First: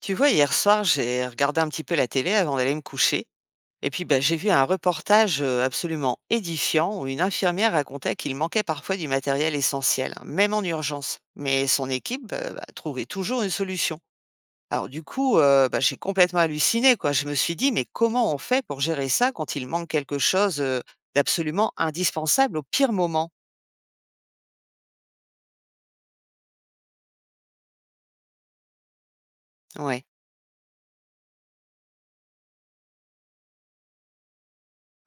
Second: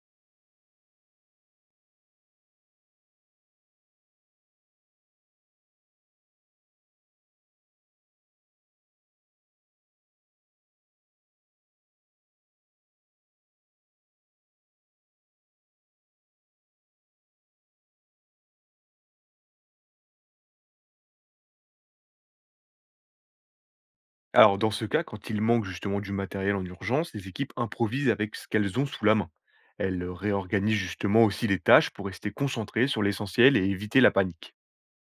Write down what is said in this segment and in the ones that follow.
Tu vois, hier soir, j'ai regardé un petit peu la télé avant d'aller me coucher. Et puis, bah, j'ai vu un reportage absolument édifiant où une infirmière racontait qu'il manquait parfois du matériel essentiel, hein, même en urgence. Mais son équipe bah, trouvait toujours une solution. Alors du coup, bah, j'ai complètement halluciné. Quoi. Je me suis dit, mais comment on fait pour gérer ça quand il manque quelque chose d'absolument indispensable au pire moment? Alors, dans ce cas, quand il manque justement du matériel en urgence, les équipes improvisent avec ce qu'elles ont sous la main. Elles Ouais. réorganisent justement aussi les tâches pour rester concentrées sur l'essentiel et éviter la panique.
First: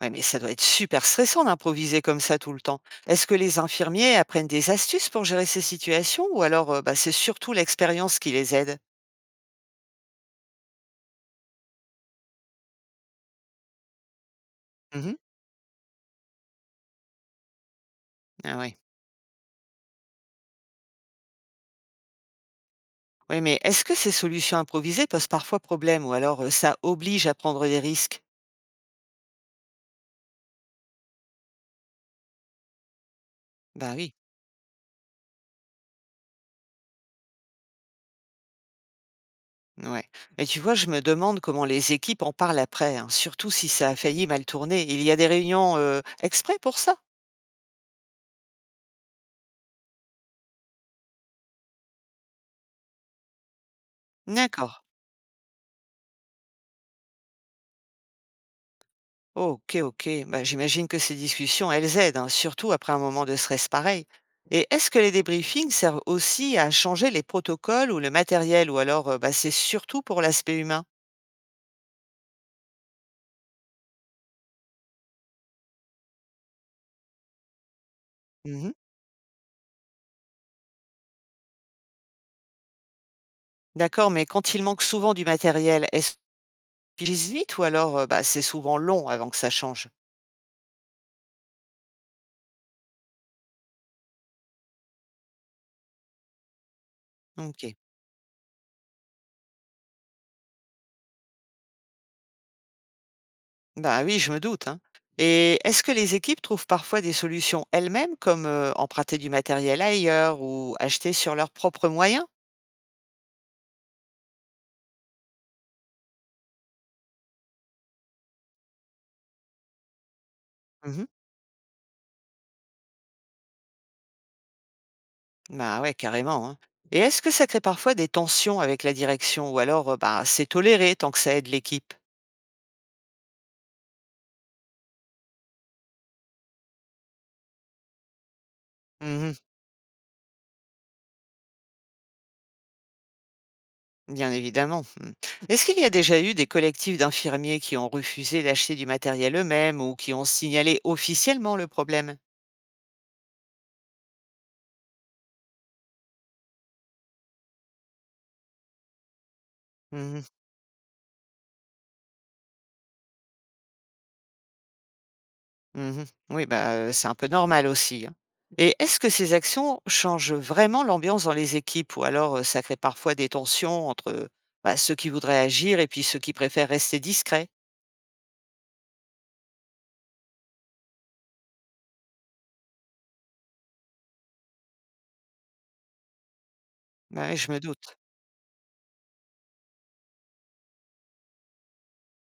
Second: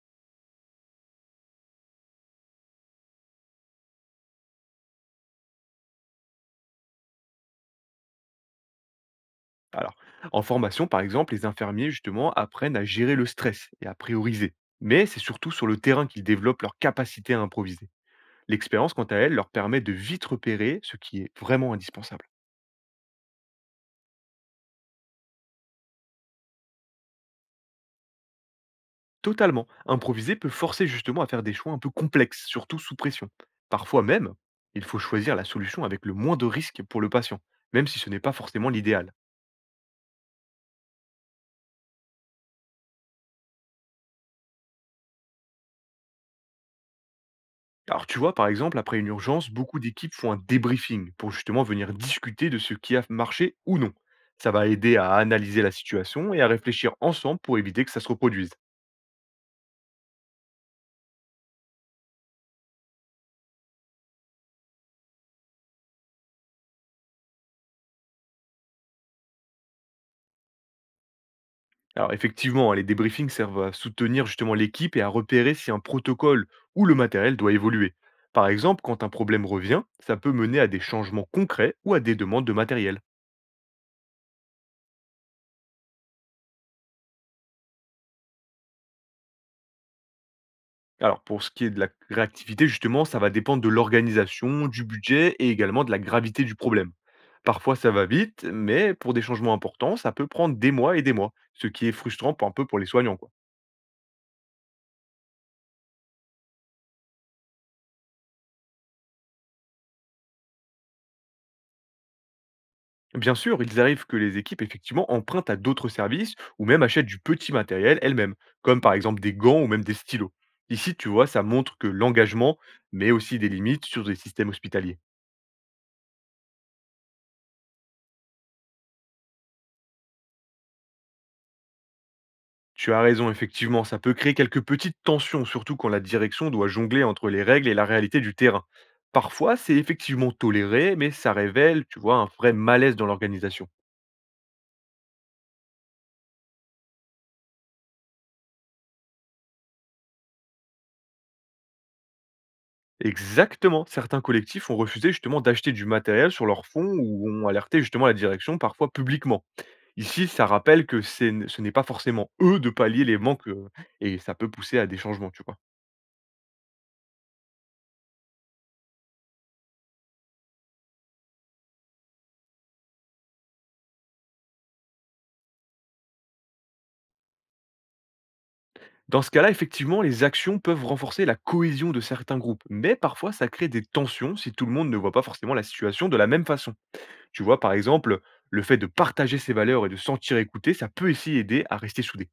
Ouais, mais ça doit être super stressant d'improviser comme ça tout le temps. Est-ce que les infirmiers apprennent des astuces pour gérer ces situations ou alors bah, c'est surtout l'expérience qui les aide. Alors, en formation, par exemple, les infirmiers justement apprennent à gérer le stress et à prioriser. Mais Mhm. c'est surtout sur le terrain qu'ils développent leur capacité à improviser. Ah ouais. L'expérience, quant à elle, leur permet de vite repérer ce qui est vraiment indispensable. Oui, mais est-ce que ces solutions improvisées posent parfois problème ou alors ça oblige à prendre des risques? Totalement. Improviser peut forcer justement à faire des choix un peu complexes, surtout sous pression. Bah Parfois oui. même, il faut choisir la solution avec le moins de risques pour le patient, même si ce n'est pas forcément l'idéal. Ouais. Mais tu vois, je me demande comment les équipes en parlent après, hein, surtout si ça a failli mal tourner. Il y a des réunions exprès pour ça? Alors tu vois, par exemple, après une urgence, beaucoup d'équipes font un débriefing pour justement venir discuter de ce qui a marché ou non. Ça va D'accord. aider à analyser la situation et à réfléchir ensemble pour éviter que ça se reproduise. OK, OK. Bah, j'imagine que ces discussions, elles aident, hein, surtout après un moment de stress pareil. Et est-ce que les débriefings servent aussi à changer les protocoles ou le matériel, ou alors bah, c'est surtout pour l'aspect humain? Alors effectivement, hein, les débriefings servent à soutenir justement l'équipe et à repérer si un protocole ou le matériel doit évoluer. Par Mhm. exemple, quand un problème revient, ça peut mener à des changements concrets ou à des demandes de matériel. D'accord, mais quand il manque souvent du matériel, est-ce qu'ils lisent vite ou alors bah, c'est souvent long avant que ça change? Alors pour ce qui est de la réactivité, justement, ça va dépendre de l'organisation, du budget et également de la gravité du problème. Ok. Parfois ça va vite, mais pour des changements importants, ça peut prendre des mois, ce qui est frustrant pour un peu pour les soignants. Bah oui, je me doute, hein. Et est-ce que les équipes trouvent parfois des solutions elles-mêmes, comme emprunter du matériel ailleurs ou acheter sur leurs propres moyens? Bien sûr, ils arrivent que les équipes effectivement empruntent à d'autres services ou même achètent du petit matériel elles-mêmes, comme par exemple des gants ou même des stylos. Ici, tu vois, ça montre que l'engagement, mais aussi des limites sur des systèmes hospitaliers. Bah ouais, carrément, hein. Et est-ce que ça crée parfois des tensions avec la direction ou alors bah, c'est toléré tant que ça aide l'équipe? Tu as raison, effectivement, ça peut créer quelques petites tensions, surtout quand la direction doit jongler entre les règles et la réalité du terrain. Mhm, Parfois, c'est effectivement toléré, mais ça révèle, tu vois, un vrai malaise dans l'organisation. bien évidemment. Mm. Est-ce qu'il y a déjà eu des collectifs d'infirmiers qui ont refusé d'acheter du matériel eux-mêmes ou qui ont signalé officiellement le problème? Exactement. Certains collectifs ont refusé justement d'acheter du matériel sur leur fonds ou ont alerté justement la direction, parfois publiquement. Mhm, Ici, ça rappelle que c'est n ce n'est pas forcément eux de pallier les manques, et ça peut pousser à des changements, tu vois? mhm. Oui, bah, c'est un peu normal aussi, hein. Et est-ce que ces actions changent vraiment l'ambiance dans les équipes ou alors ça crée parfois des tensions entre bah, ceux qui voudraient agir et puis ceux qui préfèrent rester discrets? Dans ce cas-là, effectivement, les actions peuvent renforcer la cohésion de certains groupes, mais parfois ça crée des tensions si tout le monde ne voit pas forcément la situation de la même façon. Ouais, Tu je me vois, par doute. exemple, le fait de partager ses valeurs et de se sentir écouté, ça peut aussi aider à rester soudé.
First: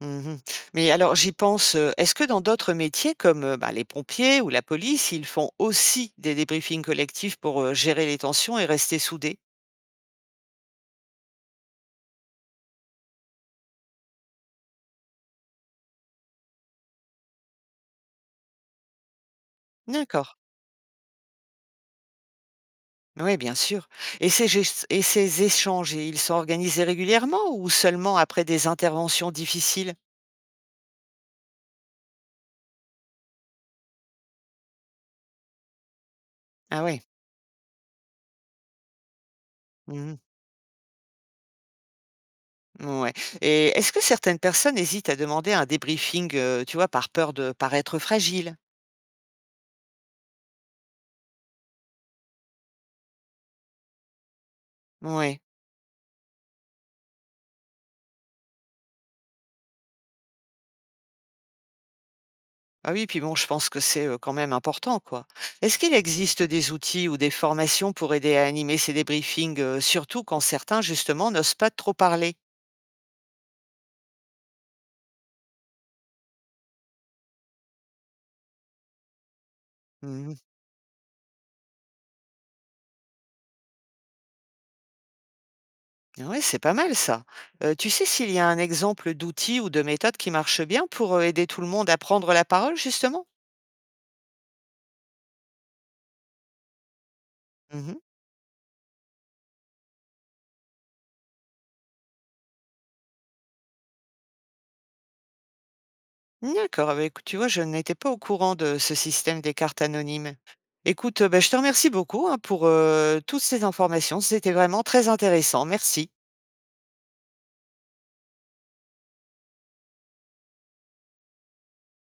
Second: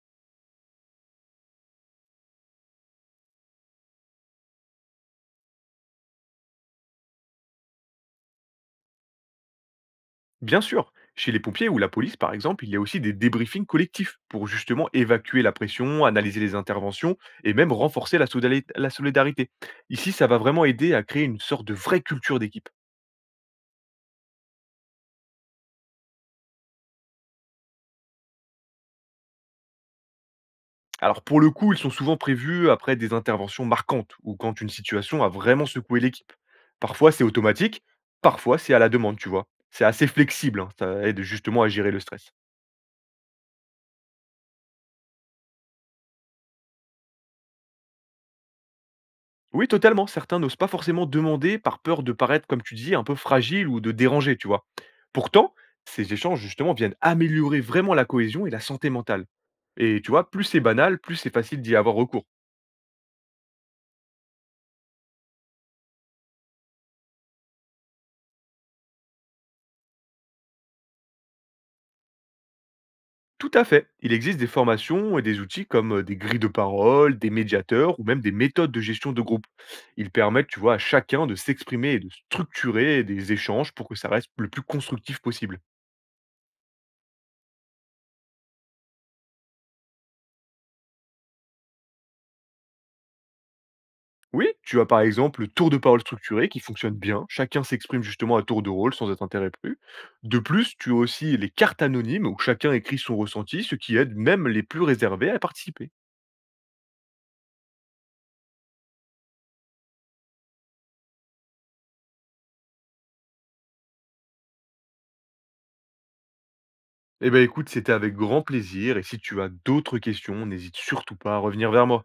Mmh. Mais alors j'y pense, est-ce que dans d'autres métiers comme, bah, les pompiers ou la police, ils font aussi des débriefings collectifs pour, gérer les tensions et rester soudés? Bien sûr, chez les pompiers ou la police, par exemple, il y a aussi des débriefings collectifs pour justement évacuer la pression, analyser les interventions et même renforcer la la solidarité. Ici, D'accord. ça va vraiment aider à créer une sorte de vraie culture d'équipe. Oui, bien sûr. Et ces gestes et ces échanges, ils sont organisés régulièrement ou seulement après des interventions difficiles? Alors pour le coup, ils sont souvent prévus après des interventions marquantes ou quand une situation a vraiment secoué l'équipe. Ah ouais. Parfois c'est automatique, parfois c'est à la demande, tu vois. C'est assez Mmh. flexible, hein, ça aide justement à gérer le stress. Ouais. Et est-ce que certaines personnes hésitent à demander un débriefing, tu vois, par peur de paraître fragile? Oui, totalement. Certains n'osent pas forcément demander par peur de paraître, comme tu dis, un peu fragile ou de déranger, tu vois. Ouais. Pourtant, ces échanges, justement, viennent améliorer vraiment la cohésion et la santé mentale. Et tu vois, plus c'est banal, plus c'est facile d'y avoir recours. Ah oui, puis bon, je pense que c'est, quand même important, quoi. Est-ce qu'il existe des outils ou des formations pour aider à animer ces débriefings, surtout quand certains, justement, n'osent pas trop parler? Tout à fait. Il existe des formations et des outils comme des grilles de parole, des médiateurs ou même des méthodes de gestion de groupe. Ils Mmh mh. permettent, tu vois, à chacun de s'exprimer et de structurer des échanges pour que ça reste le plus constructif possible. Ouais, c'est pas mal ça. Tu sais s'il y a un exemple d'outil ou de méthode qui marche bien pour, aider tout le monde à prendre la parole, justement? Oui, tu as par exemple le tour de parole structuré qui fonctionne bien. Chacun Mmh. s'exprime justement à tour de rôle sans être interrompu. De plus, tu as aussi les cartes anonymes où chacun écrit son ressenti, ce qui aide même les plus réservés à participer. D'accord, ah bah, écoute, tu vois, je n'étais pas au courant de ce système des cartes anonymes. Écoute, bah, je te remercie beaucoup, hein, pour, toutes ces informations. C'était vraiment très intéressant. Merci. Eh ben écoute, c'était avec grand plaisir et si tu as d'autres questions, n'hésite surtout pas à revenir vers moi.